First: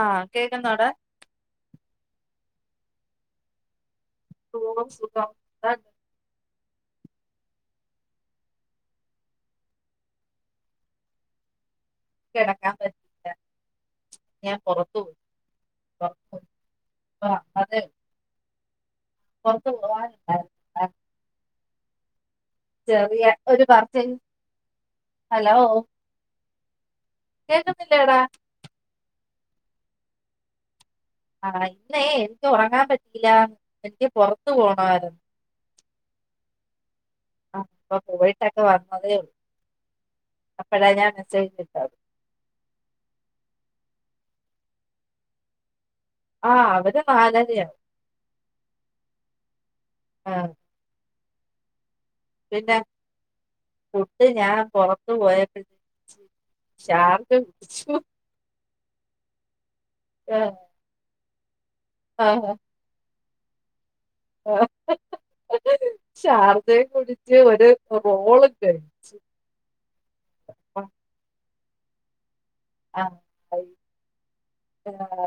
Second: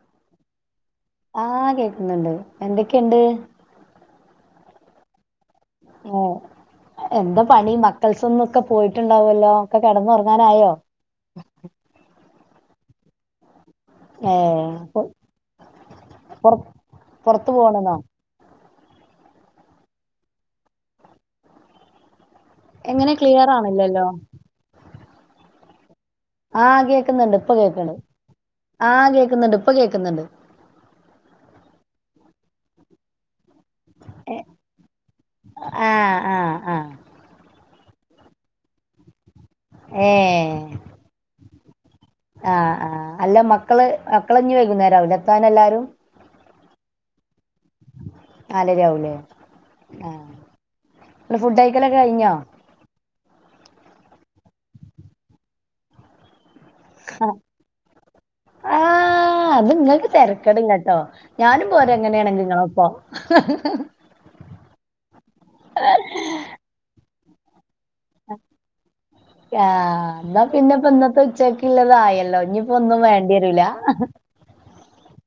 ആഹ് കേക്കുന്നോടാ എന്ത്‌ണ്ട് എന്തൊക്കെയുണ്ട് സുഖം സുഖം ഓ എന്താ പണി മക്കൾസ് ഒന്ന് ഒക്കെ പോയിട്ടുണ്ടാവല്ലോ ഒക്കെ കെടന്ന് ഒറങ്ങാനായോ കിടക്കാൻ പറ്റില്ല ഏ ഞാൻ പുറത്തു പോയി പുറത്തു പോയി പൊറത്ത് പോണെന്നോ പൊറത്ത് പോ [unintelligible] എങ്ങനെ ക്ലിയർ ഒരു ആണില്ലല്ലോ പർച്ചേസ് ഹലോ ആഹ കേക്കുന്നുണ്ട് ഇപ്പൊ കേൾക്കണ കേക്കുന്നില്ലേടാ ആഹ് കേക്കുന്നുണ്ട് ഇപ്പൊ കേക്കുന്നുണ്ട് ആഹ ഇന്നേ എനിക്ക് ഉറങ്ങാൻ പറ്റില എനിക്ക് പൊറത്തു പോണായിരുന്നു ആഹ് ആഹ് ആഹ് ആ ഇപ്പൊ പോയിട്ടൊക്കെ വന്നതേ ഉള്ളൂ ഏഹ് അപ്പഴാ ഞാൻ മെസ്സേജ് ഇട്ടത് ആഹ് ആ അല്ല മക്കള് മക്കളഞ്ഞ് വൈകുന്നേരാവില്ലെ എത്താൻ എല്ലാരും ആഹ അവടെ നാലര നാലര ആവൂല്ലേ ആഹ് ഫുഡ് കഴിക്കല് കഴിഞ്ഞോ പുട്ട് ഞാൻ പുറത്തു പോയപ്പോ ചാർട്ട് ച്ചു ആ അത് നിങ്ങക്ക് തെരക്കട് ഇല്ലട്ടോ ഞാനും പൊരാങ്ങെനേയാണെങ്കി ഇങ്ങളൊപ്പം [unintelligible] ആ ചാർജേ കുടി ച്ച് ഒര് ആ എന്നാ പിന്നെപ്പൊ ഇന്നത്തെ ഉച്ച ക്ക്ല്ലതായല്ലോ ഇനിപ്പോ ഒന്നും ആഹ് വേണ്ടിരൂല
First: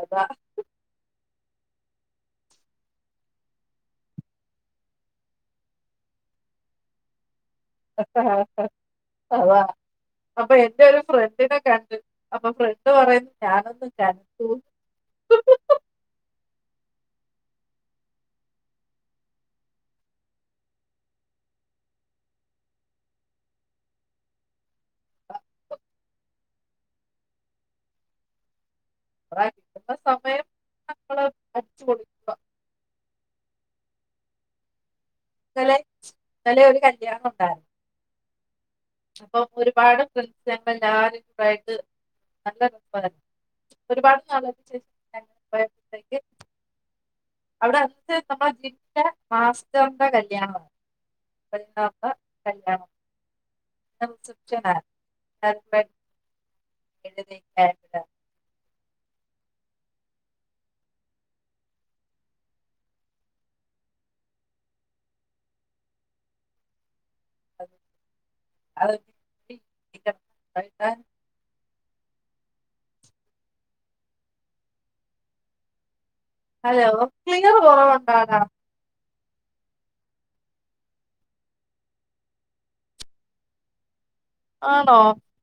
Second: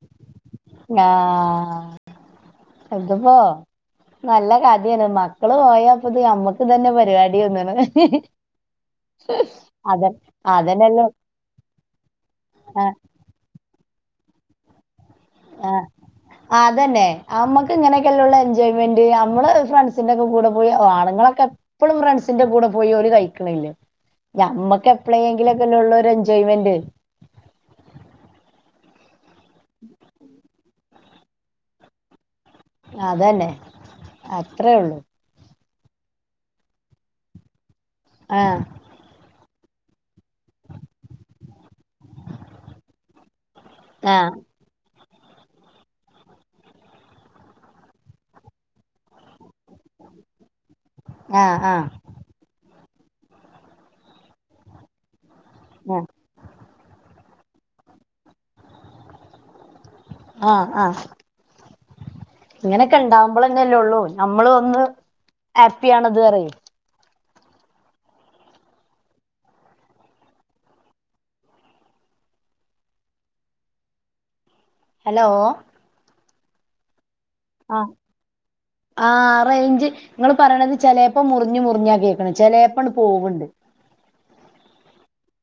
ആ ആ ഇത്പ്പോ നല്ല കഥയാണ് മക്കള് പോയപ്പോത് നമ്മക്ക് ഇതന്നെ പരിപാ അതാ അതെ അപ്പൊ എന്റെരു അതന്നെല്ലോ ഫ്രണ്ടിനെ കണ്ട് അപ്പൊ ഫ്രണ്ട് ആഹ് പറയുന്ന ഞാനൊന്ന് ചത്തു ആ അതന്നെ നമ്മക്ക് ഇങ്ങനെയൊക്കെല്ലള്ളു എൻജോയ്മെന്റ് നമ്മള് ഫ്രണ്ട്സിന്റെക്കെ കൂടെ പോയി ആണ്ങ്ങളൊക്കെപ്പളും ഫ്രണ്ട്സിന്റെ കൂടെ പോയി ഓല് കഴിക്ക്ണില്ലേ ഞമ്മക്ക് എപ്പളെങ്കിലോക്കെല്ലോള്ളു ഒര് എൻജോയ്മെന്റ് [unintelligible] കിട്ടുന്ന സമയം ഞമ്മള് അടിച്ച് പൊളിക്കുക അതന്നെ അത്രേള്ളൂ ഇന്നലെ ഇന്നലെ ഒരു കല്യാണണ്ടായിരുന്നു ആ അപ്പൊ ഒരുപാട് ഫ്രണ്ട്‌സേള്ല്ലാരും ഇണ്ടായിട്ട് നല്ല രസാര്ന്ന് ഒരുപാട് ആഹ് നാളേള്ക്ക് ശേ ആവുമ്പത്തേക്ക് അവിടെ [unintelligible] മാഷിന്റോട്ത്തേ കല്യാണ ആഹ് ആഹ് കല്യാണ നം സുച്ചനാ [unintelligible] ഏ എ ആഹ ആഹ ഇങ്ങനെക്കെ ഒണ്ടാവുമ്പോളല്ലെല്ലുള്ളൂ നമ്മള് ഒന്ന് ഹാപ്പിയാണത് വെറെയ് [unintelligible] ഹലോ ഹലോ ക്ലിയറ് കൊറവൊണ്ടാലാ ആ റേഞ്ച് ഇങ്ങള് പറയണത് ചെലേപ്പം മുറിഞ്ഞ മുറിഞ്ഞാ കേക്കണ ചെലേപ്പം പോവുണ്ട്. ആണോ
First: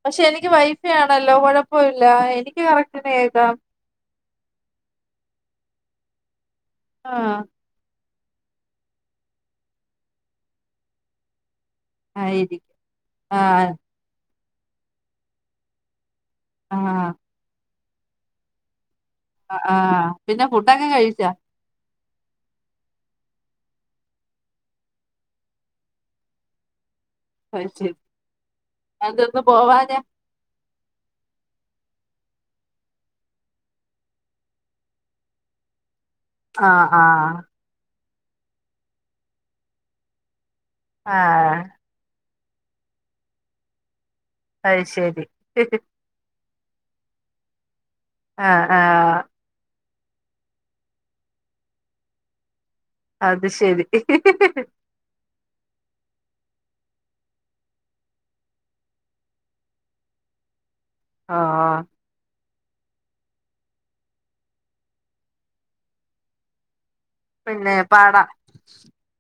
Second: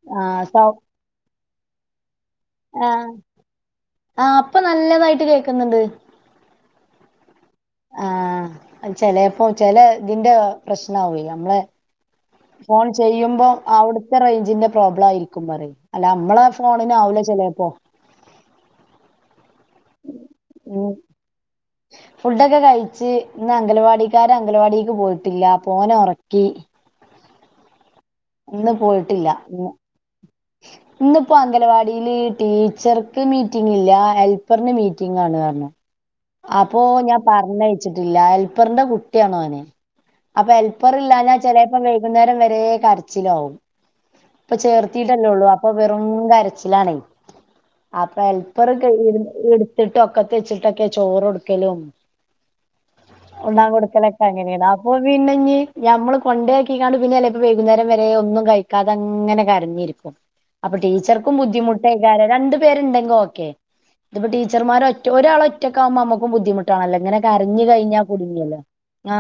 പക്ഷെ എനിക്ക് വൈഫെ ആണല്ലോ കൊഴപ്പ ഇല്ല എനിക്ക് കറക്റ്റിന് ഏക്കാം. ആ അപ്പം നല്ലതായിട്ട് കേക്ക്ന്ന്ണ്ട് ആഹ ആഹാ ചെലേപ്പോം ചെല ഗിന്റെതാ പ്രശ്നാവുലിയമ്മളെ ആയിരിക്കും ഫോൺ ആ ചെയ്യുമ്പോ അവിടുത്തെ റേ തിന്റെ പ്രോബ്ലായിരിക്കും പറയും നമ്മളെ ആ ഫോണിനാവില്ല ചെലേപ്പൊ അ ആഹാ പിന്നെ ഫുട്ടെക്കെ ഉം കഴിച്ചാ ഫുഡൊക്കെ കഴിച്ച് ഇന്ന് അംഗലവാടിക്കാര അംഗലവാടിക്ക് പോയിട്ടില്ല പോനെ ഒറക്കി [unintelligible] ഇന്ന് പോയിട്ടില്ല ഞങ്ങക്ക് പോവാതെ ഇന്ന് ഇപ്പോ അംഗനവാടില് ടീച്ചർക്ക് മീറ്റിങ്ങില്ലാ ഹെൽപ്പറിന് മീറ്റിങ്ങാണ് ആണ് ആ അപ്പൊ ആ ഞാൻ പറഞ്ഞയച്ച് ലാൽപറിന്റെ കുട്ടിയണോനെ അപ്പൊ ആ ഹെൽപ്പറില്ലാഞ്ഞ ചെലേപ്പം വൈകുന്നേരം വരെ വേ കരച്ചിലാവും ഇപ്പ അത് ശരി ചേർത്തീട്ടല്ലേ ഉള്ളൂ അപ്പം വെറും കര ചില്ലാണേ അപ്പ ആ ആ എൽപ്പറോക്കെ [unintelligible] ന്നിട്ടൊക്കത്ത് വെച്ചിട്ട് ക്കെ ചോറൊടുക്കലും അത് ഉണ്ണാ ശരി കൊടുക്കലെക്കെ ങ്ങനെണ് അപ്പൊ പിന്നെ നി ഞമ്മളു കൊണ്ടേ പിനാല് പിന്നെയെല്ലേ വൈകുന്നേരം വരെ ഒന്നും കഴിക്കാത അങ്ങനെ കരഞ്ഞിരുക്കും അപ്പൊ ഓ ടീച്ചർക്കും ബുദ്ധിമുട്ടെ രാരര രണ്ടു പേരുണ്ടെങ്ക് ഓക്കെ ഇതിപ്പ ടീച്ചർമാരൊറ്റ ഒരാളൊറ്റ് റ്റക്കാമമ്മുക്കും ബുദ്ധിമുട്ടാല്ലേ അങ്ങനെ കരഞ്ഞു പിന്നെ കയിഞ്ഞ പാടാം കുടുങ്ങിയല്ലോ ആ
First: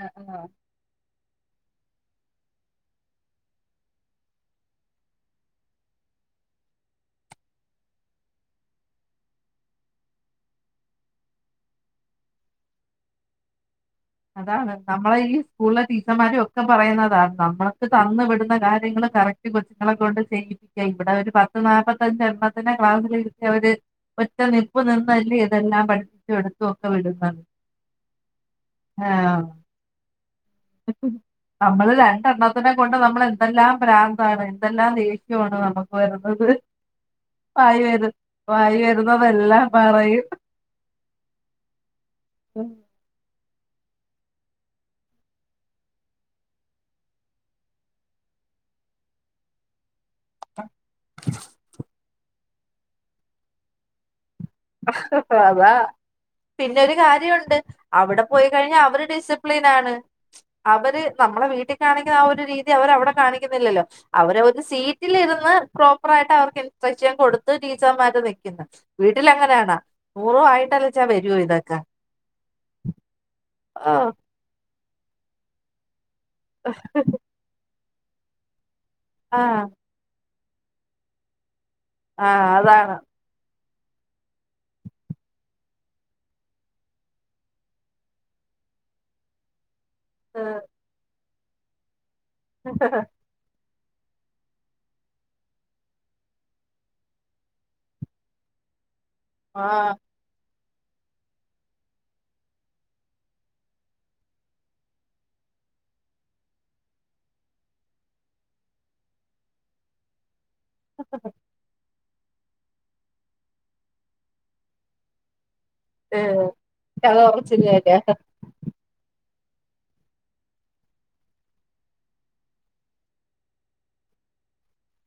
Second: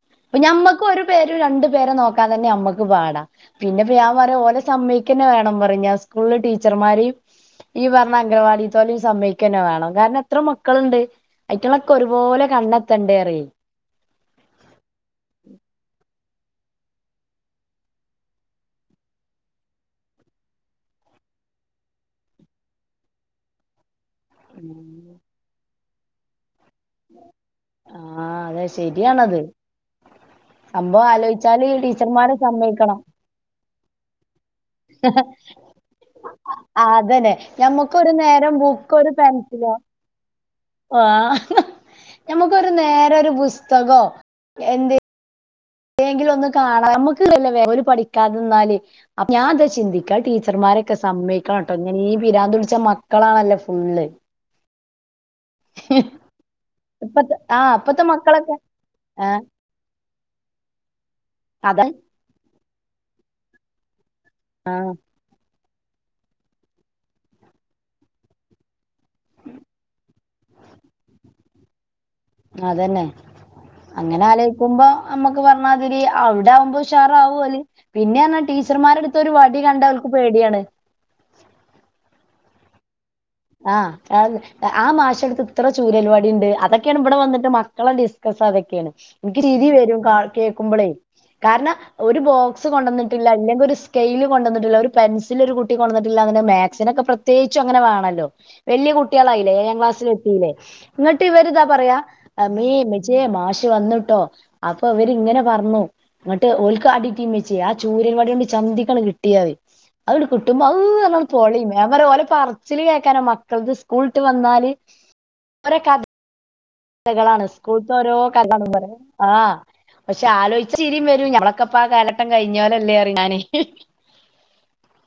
ആ, ആ. ഞമ്മക്കൊരു പേര് രണ്ടു പേരെ നോക്കാൻ തന്നെ നമ്മക്ക് പാടാ പിന്നെ പി ഞാൻ പറയും ഓനെ സമ്മയിക്കന്നെ വേണം പറയും സ്കൂൾലെ ടീച്ചർമാരെയും ഈ പറഞ്ഞ അംഗവാടിത്തോലെയും സമ്മയിക്കന്നെ വേണം കാരണം എത്ര മക് മക്കളുണ്ട് അയറ്റൊളൊക്കെ ഒരുപോലെ കണ്ടെത്തെൻണ്ടേർ അതാണ് നമ്മളെ ഈ സ്കൂളിലെ ടീച്ചർമാരും ഒക്കെ പറയുന്നതാണ് നമ്മൾക്ക് തന്നു വിടുന്ന കാര്യങ്ങള് കറക്റ്റ് കൊച്ചുങ്ങളെ കൊണ്ട് ചെയ്യിപ്പിക്കുക ഇവിടെ ഒരു പത്ത് നാല്പത്തഞ്ച് എൺപത്തിന ക്ലാസ്സില ഇരുത്തി അവര് ഒറ്റ നിപ്പ് നിന്നല്ലിയോ ഇതെല്ലാം പഠിപ്പിച്ചുടു [unintelligible] ആ അതെ ശരിയാണത് ആഹ് സംഭവം ആലോചിച്ചാല് നമ്മള് ടീച്ചർമാരെ രണ്ടെണ്ണത്തിനെ കൊണ്ട് സമ്മയിക്കണം നമ്മൾ എന്തെല്ലാം പ്രാന്താണ് എന്തെല്ലാം ദേഷ്യമാണ് നമുക്ക് വരുന്നത് ആഹ് അതന്നെ വായി വരു ഞമ്മക്കൊരു നേരം വായി ബുക്കൊരു വരുന്നതെല്ലാം പെൻസിലോ പറയും ഞമുക്കൊരു നേരമൊരു പുസ്തകോ എന്ത് എങ്കിലും ഒന്നും കാണാം നമ്മുക്കല്ല പഠിക്കാതെന്നാല് ഞാൻ അതാ ചിന്തിക്ക് ടീച്ചർമാരൊക്കെ സമ്മയിക്കണം കേട്ടോ ഇങ്ങന ഈ പീരാന്തു ച്ച മക്കളാണല്ലേ ഫുള്ള് അ ഹാ വാ വാ പിന്നൊരു ഇപ്പത്തെ കാര്യുണ്ട് ആ ഇപ്പത്തെ അവിടെ പോയി മക്കളൊക്കെ കഴിഞ്ഞാ അവര് ആ ഡിസിപ്ലിൻ ആണ് അവര് നമ്മടെ അത വീട്ടിലാണെങ്കി ആ ഒരു രീതി ഇതവര്‌രവിടെ കാണിക്കുന്നില്ലല്ലോ അവരെയൊരു സീറ്റിലിരുന്ന് പ്രോപ്പറായിട്ടവർക്ക് ഇൻസ്ട്രക്ഷൻ കൊടുത്ത് ടീച്ചർമാര് നിൽക്കുന്നു വീ വീട്ടിലങ്ങനാണോ അതന്നെ അങ്ങനെയാല് പോകുമ്പോ, നമുക്ക് പറഞ്ഞമാതിരി ചെയ്യാം അവിടെയാവുമ്പോ ഉഷാറാവുവല്ലേ പിന്നെയെന്നാടി ടീച്ചർമാരുടെയടുത്തൊ രു ആഹ് വടികണ്ടാലവർക്ക് പേടിയാണ് ആ.. അതാണ്, ആ.. ആ.. മാഷിനടുത്തിത്ര ചൂരൽവടിയുണ്ട്, അതൊക്കെയാണ് ഇവിടെ വന്നിട്ട് മക്കളെ ഡിസ്കസ് അതൊക്കെയാണ്. എനിക്കുചിരിവരും കേൾക്കുമ്പോളേ, കാരണം ഒരുബോക്സ് കൊണ്ടുവന്നിട്ടില്ല അല്ലെങ്കിൽ ഒരു സ്കെയിലുകൊണ്ടുവന്നിട്ടില്ല, ഒരു പെൻസിലൊരു കുട്ടി കൊണ്ടുവന്നിട്ടില്ല അങ്ങനെ മാക്സിനൊക്കെ പ്രത്യേകിച്ചും വേണല്ലോ വലിയ കു കുട്ടികളായില്ലേ, ഏഴാം ആഹ് ക്ലാസ്സിലെത്തിയില്ലേ ഇങ്ങട്ട് ഇവരിതാ പറയാ, അമ്മീ, അമ്മച്ചിയേ മാഷ് വന്നീട്ടോ അപ്പൊ അവരിങ്ങനെ പറഞ്ഞു. ഇങ്ങോട്ട് ഓല്ക്ക് അടി കിട്ടി ഉമ്മച്ചിയെ ആ ചൂരൻവടി കൊണ്ട് ചന്തിക്കാണുകിട്ടിയത് കിട്ടുമ്പം, അം.. വേണം പറച്ചിലിയേ കാരണം മക്കൾക്ക് സ്കൂൾ വിട്ട്‌വന്നാല് ആ കഥകളാണ് സ്കൂൾതെ ക്കോരോകഥ ആ.. പക്ഷേയാലോചിച്ചാ ചിരിയും വരും. ഞങ്ങളൊക്കെയിപ്പമാകാലഘട്ടം കഴിഞ്ഞവരല്ലേ, ഞാന്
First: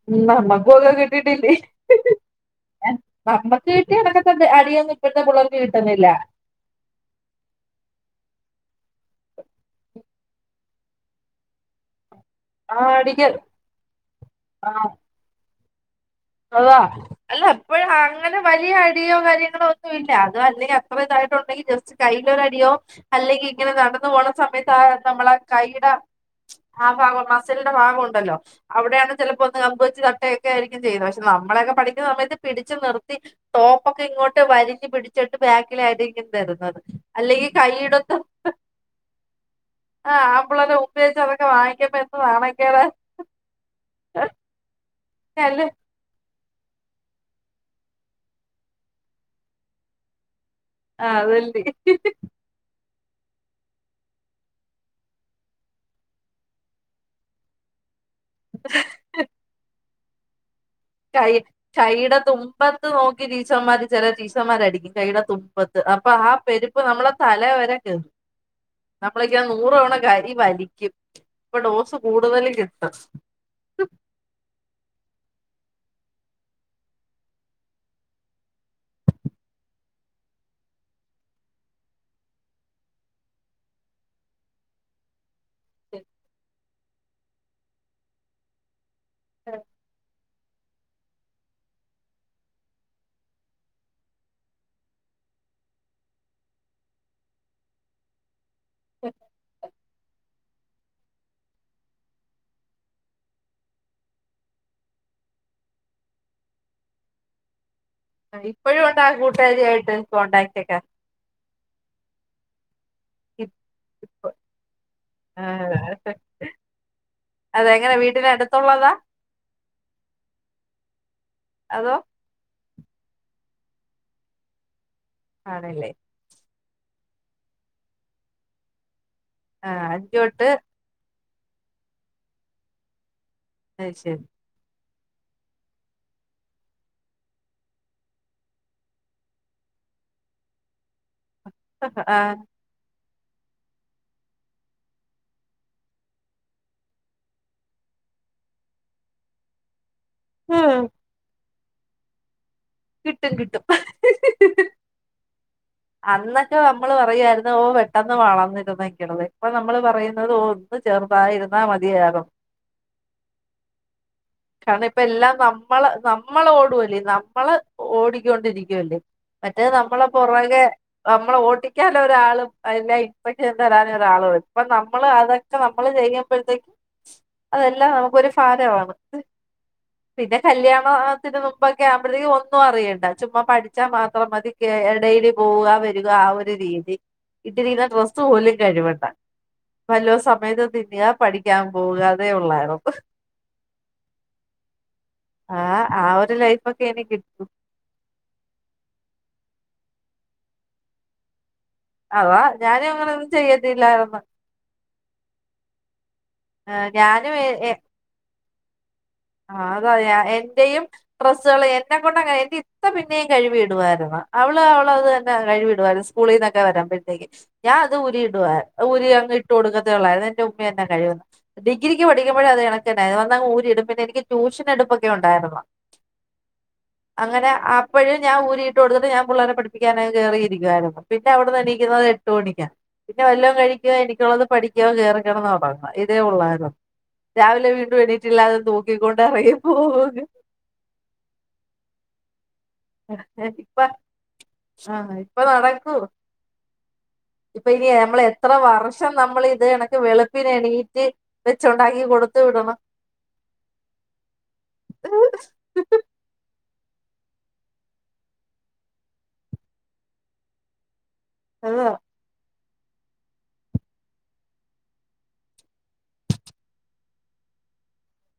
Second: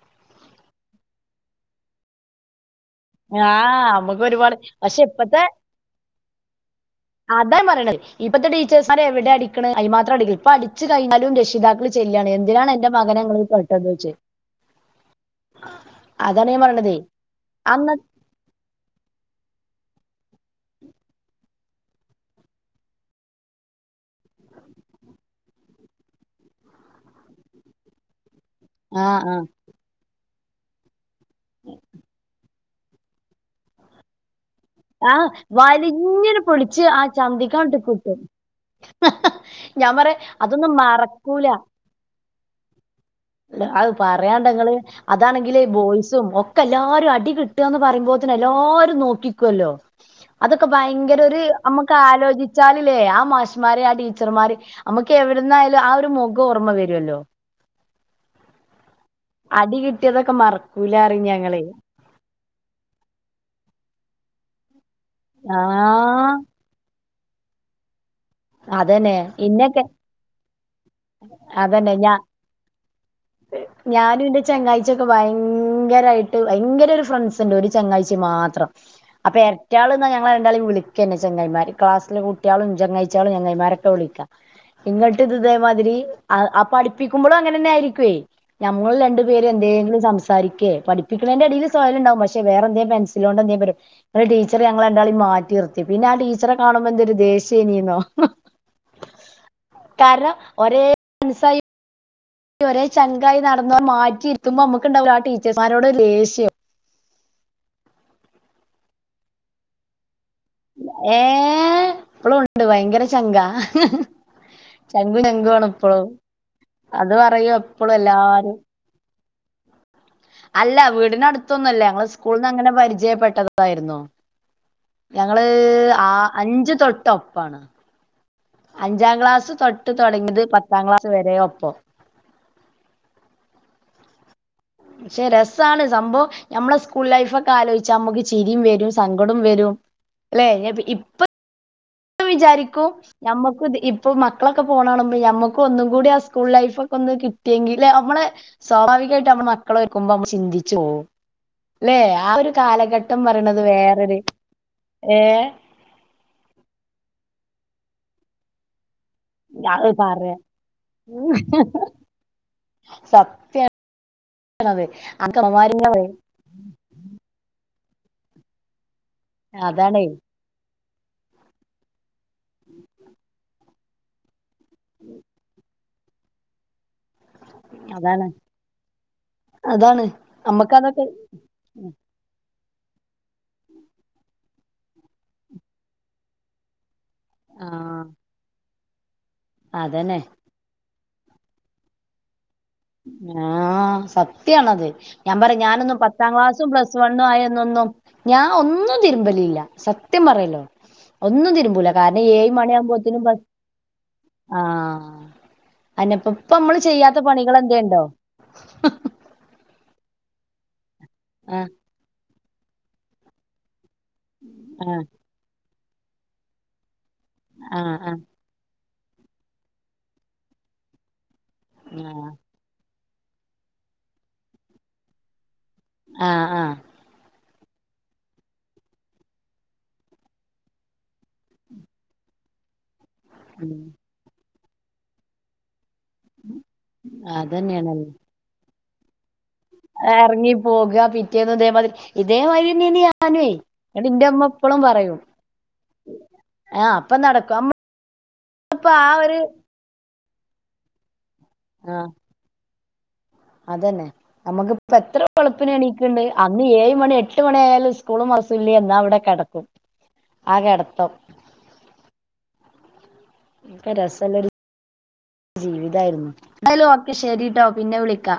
ഉം.. നമ്മക്കുമങ്ങനെ കി ട്ടീയിട്ടില്ലേ നമ്മക്കു ആഹ് കിട്ടിയ നമുക്ക് കാലത്തെ ഒരുപാട് അടിയൊന്നും പക്ഷെ ഇപ്പളത്തെ ഇപ്പത്തെ പിള്ളേർക്ക് കിട്ടുന്നില്ല. ഇപ്പളത്തെ ടീച്ചേഴ്സുമാരെവിടെ അടിക്കണേ, അടി മാത്രം ഇപ്പൊ അടിച്ചുകഴിഞ്ഞാലും രക്ഷിതാക്കള് ചോ ചോദിക്കാണ്. എന്തിനാണ് ആ എന്റെ അടിക്ക് മകനെനിങ്ങൾ തൊട്ടത് ചോദിക്കും ആ അതാ, അല്ല അന്ന് ഇപ്പോളങ്ങനെ വലിയ അടിയോ കാര്യങ്ങളോ യൊ ഒന്നുമില്ല, അത് അങ്ങനെയപ്പം അവിടെയാണ്, ആഹ് ആഹ് ടേക്ക് കെയറിംഗ് നമ്മളൊക്കെപഠിക്കുന്ന സമയത്ത്, പിടിച്ചു നിർത്തി ടോപ്പൊക്കെ ഇങ്ങോട്ട് വലിഞ്ഞ് ആഹ് പിടിച്ചിട്ട് ബാക്കിലായിരിക്കും വലിഞ്ഞിനെ തരുന്നത് പൊളിച്ച് ആ അല്ലെങ്കിൽ ചതിക്കങ്ങട്ട് കൈയിടത്ത് കിട്ടും ഞാൻ ആ പറയാ അതൊന്നും ആമ്പിള്ളേരെ മുമ്പിൽ വെച്ച് അതൊക്കെ മറക്കൂല വാങ്ങിക്കുമ്പോ എന്ത് നാണക്കേടാ അത് പറയാണ്ടങ്ങള് അതാണെങ്കിൽ അല്ലേ ബോയ്സ് ഒക്കെല്ലാരും അടി കിട്ടുകന്ന് പറയ്പോ തെ എല്ലാരും നോക്കി ല്ലോ അതൊക്കെ ആ ഭയങ്കര ഒരു നമുക്ക് അതല്ലേ ആലോചിച്ചാൽ ലേ ആ മാഷ്മാര് ആ ടീച്ചർമാര് നമ്മുക്ക് എവിടുന്നായാലും ആ ഒരു മുഖം ഓർമ്മ വരുമല്ലോ അടികി റ്റതൊക്കെ മറ കൈ കൈട തുമ്പത്ത് നോക്കി ടീച്ചർ മരി ചെല ടീച്ചർമാര് അടിക്കും കൈയുടെ തുമ്പത്ത് അപ്പൊ ആ ആഹ് പെരുപ്പ് നമ്മളെ തലെ വരക്കെ അതന്നെ നമ്മളക്കൻ ഇന്നൊക്കെ നൂറ്വണ കരി വാലി അതന്നെ ഞാ ഞാനുംന്റെ ചങ്ങാഴ്ചൊക്കെ വാ ഭയങ്കരമായിട്ട് ഭയങ്കര ഒരു ഫ്രണ്ട്സ് ഉണ്ട് ഒരു ചങ്ങാഴ്ച്ച മാത്രം അപ്പൊ എരറ്റ ആള് എന്നാ ഞങ്ങളെ രണ്ടാളും വിളിക്ക തന്നെ ചെങ്ങായിമാര് ക്ലാസ്സിലെ കുട്ടികളും ചങ്ങാഴ്ച്ചകളും ചെങ്ങായിമാരൊക്കെ വിളിക്ക ഇങ്ങട്ട ഇത് ഇതിലി അപ്പാ അടിക്ക് ടിക്കുമ്പോ അങ്ങനെ തന്നെ ആയിരിക്കുവേ നിങ്ങൾ രണ്ടു പേര് എന്തെിലും സം സരിക്കേ പഠിപ്പിക്കണേന്റെ എടിയില് സവയലംണ്ടാവും പക്ഷെ വേറെ എന്തേലും പെൻസിലോ കൊണ്ട് എന്തേങ്കും വരും ടീച്ചർ ഞങ്ങൾ എണ്ടാളും മാറ്റിർത്തി പിന്നെ ആ ടീച്ചറെ കാണുമ്പോ എന്തൊരു ദേഷ്യേനെന്നോ കാരണം ഒരേ മൻസായി ഒരേ ചങ്കായി നടന്ന മാറ്റിരുത്തുമ്പം നമ്മക്കുണ്ടാവോലൊ ആ ടീച്ചേർസ്മാരോട് ഒരു ദേഷ്യം ഇപ്പഴും ഉണ്ടാ കൂട്ടുകാരിയായിട്ട് കോണ്ടാക്ട് ഒക്കെ ഏഹ് ഇപ്പളു ണ്ട് ഭയങ്കര ചങ്കാ ചങ്കും ചങ്കും ആണ് ഇപ്പളും ആഹ് അത് പറയും എപ്പളും അതെങ്ങനെ വീട്ടിന് എല്ലാരും അടുത്തുള്ളതാ അല്ല വീടിനടുത്തൊന്നൊല്ല അതോ ഞങ്ങള് സ്കൂൾന്നങ്ങനെ പരിചയപ്പെട്ടതതായിരുന്നോ ഞങ്ങള് ആണല്ലേ ആ അഞ്ച് തൊട്ട് ഒപ്പാണ് അഞ്ച് ഞ്ചാം ക്ലാസ് ആഹ് തൊട്ട് അഞ്ചു തൊടങ്ങിയത് തൊട്ട് പത്താം ക്ലാസ് വരെ തേ ഒപ്പം ശരി ശരി ക്ഷെ രസാണ് സംഭവം ഞമ്മളെ സ്കൂൾ ലൈഫ് ഒക്കെ ആലോയ്ച്ചാ നമ്മക്ക് ചിരിയും വരും സങ്കടം വരും ലേ ഇപ്പം ആഹ് വിചാരിക്കും നമ്മക്കുത് ഇപ്പ മക്കളൊക്കെ പോണാണുമ്പ ഞമ്മക്ക് ഒന്നും കൂടി ആ സ്കൂൾ ലൈഫ് ഒക്കെ ഒന്ന് കിട്ടിയെങ്കില് നമ്മള് സ്വാഭാവികായിട്ട് നമ്മടെ മക്കളെ ക്കുമ്പം നമ്മള് ചിന്തിച്ച് വോവും ല്ലേ ആ ഒരു കാലഘട്ടം കിട്ടും പറിണത് വേറൊര് കിട്ടും ഏഹ് അന്നൊക്കെ നമ്മള് പറയാരുന്നു ഓ പെട്ടെന്ന് വളർന്നിരുന്നെ ക്കെട്തെ. ഇപ്പൊ നമ്മള് അത് പറയുന്നത് പറയാ ഒന്ന് ചെറുതായിരുന്നാ മതിയാരു സത്യാണത് കാരണം ഇപ്പല്ലാം അതൊക്കെ നമ്മളെ അമ്മമാരിങ്ങനെ പറയും നമ്മളോടുവല്ലേ നമ്മള് ഓടിക്കോണ്ടിരിക്കുവല്ലേ മറ്റേ നമ്മളെ അതാണേ പൊറകേ നമ്മളെ ഓട്ടിക്കാന് ഒരാളും അയിനായി [unintelligible] തരാന് ഒരാളു അപ്പ നമ്മള് അതൊക്കെ ന നമ്മള് ചെയ്യുമ്പഴത്തേ അതെല്ലാം അതാണ് നമുക്കൊരു ഫാരവാണ് അതാണ് പിന്നെ കല്യാണോ നമ്മക്കതൊക്കെ ആഹ് ത്തിന് മുമ്പൊക്കെ അപ്പത്തേക്കു ഓ ഇപ്പൊന്നും അറിയേണ്ട ചുമ്മാ പഠിച്ചാൽ മാത്രം മതി. കേ എടേല് പോവാ വരുക ആ ഒരു രീതി ഇട്ടിരിക്ക്ന്ന ആഹ് ഡ്രസ്സ് പോലും കഴുവ അതന്നെ വല്ലോം സമയത്ത് തിന്നാ പഠിക്കാൻ പോകാ അതെ ഉള്ളാരു ആ ആ സത്യാണ് അത് ഞാൻ പറയും ആ ഞാനൊന്നും ആ പത്താം ഒരു ക്ലാസ്സും ലൈഫൊക്കെ പ്ലസ് എനിക്ക് വണ്ണും കിട്ടും ആയെന്നൊന്നും ഞാൻ ഒന്നും തിരുമ്പലില്ല. സത്യം പറയല്ലോ ഒന്നും തിരുബൂ- കാരണം അതാ ഏഴ് മണിയ ഞാനും ആകുമ്പോതിന് അങ്ങനൊന്നും ബസ്സ് ചെയ്യത്തില്ലായിരുന്നു ആ അതന്നെ ഇപ്പ ആ, നമ്മള് ചെയ്യാത്ത ഞാനും പണികൾ- [unintelligible] ആ അതാ ഞ എന്റെയും ഡ്രസ്സുകള് ആഹ് എന്നെ കൊണ്ടങ്ങനെ എന്റെ ഇപ്പ പിന്നെയും കഴിവി ഇടുവാരുന്നു അവള് അവള് അത് ആഹ് തന്നെ കഴിവി- അവർ സ്കൂളിന്നൊക്കെ വരാൻ പറ്റ- ഞാൻ അത് ആഹ് ആഹ് ഊരിയിടുവ ഊരി അങ്ങ് ഇട്ട് കൊടുക്കത്തെള്ളായിരുന്നു എന്റെ ഉമ്മ തന്നെയ കഴിവുന്നേ ഡിഗ്രിക്ക് പഠിക്കുമ്പോഴേ അതേ കണക്ക് ടയ [unintelligible] വന്ന് അങ്ങ് ഊരിടുമ്പത്തേക്ക് ഈ ട്യൂഷൻ എടുപ്പൊക്കെ ഉണ്ടായിരുന്ന് ആ ഹ് ആഹ് അപ്പഴ് ഞാൻ ഊരിയിട്ട് കൊടുത്തി ട്ട് ഞാൻ പിള്ളേരെ പഠിപ്പിക്കാനങ്ങ് കേറിയിരിക്കുവായിരുന്നു പിന്നെ അവിടുന്ന് എണീക്കുന്നത് എട്ട് മണിക്കാ പിന്നെ വല്ലോം ഉം കഴിക്കുകാ എനിക്കോള്ളത് പഠി ക്ക്യോ കേറി കെടന്ന് ഒറ ങ്ങാ ഇതേ ഒള്ളാരുന്ന് രാവിലെ വീണ്ടു അതന്നെയാണല്ലോ എണീട്ടില്ലാതെ തോ ക്കി കൊണ്ട്റിയും എറങ്ങി പോക് കാ പിറ്റേന്നും ഇതേമാതിരി [unintelligible] ഞാനുവേ ഇപ്പ എന്നിട്ട് ഇന്റെ ഉമ്മ എപ്പളും ആഹ് പറയും ഇപ്പോ നടക്കൂ ആഹ് അപ്പൊ നടക്കും ഇപ്പ ഇനി ഞമ്മള് എത്ര നമ്മളിപ്പ ആ വർഷം ഒരു നമ്മള് ഇത് കണക്ക് വെളു പ്പിനെണീറ്റ് ആഹ് വെച്ചുണ്ടാക്കി കൊടുത്തു വിടണം അതന്നെ നമ്മുക്കിപ്പ എത്ര വെളുപ്പിന് എണീക്ക്ണ്ട് അ ഇനി ഏഴ് മണി എട്ട് മണി ആയാലും സ്കൂളും [unintelligible] ല്ലേ എന്നാ അവ്ടെ കെടക്കും ആ കെടത്തം ആ ക്കെ രസല്ലൊരു ജീവിതായിര്ന്നു [unintelligible] ഒക്കെ ശരീട്ടോ പിന്നെ വിളിക്കാ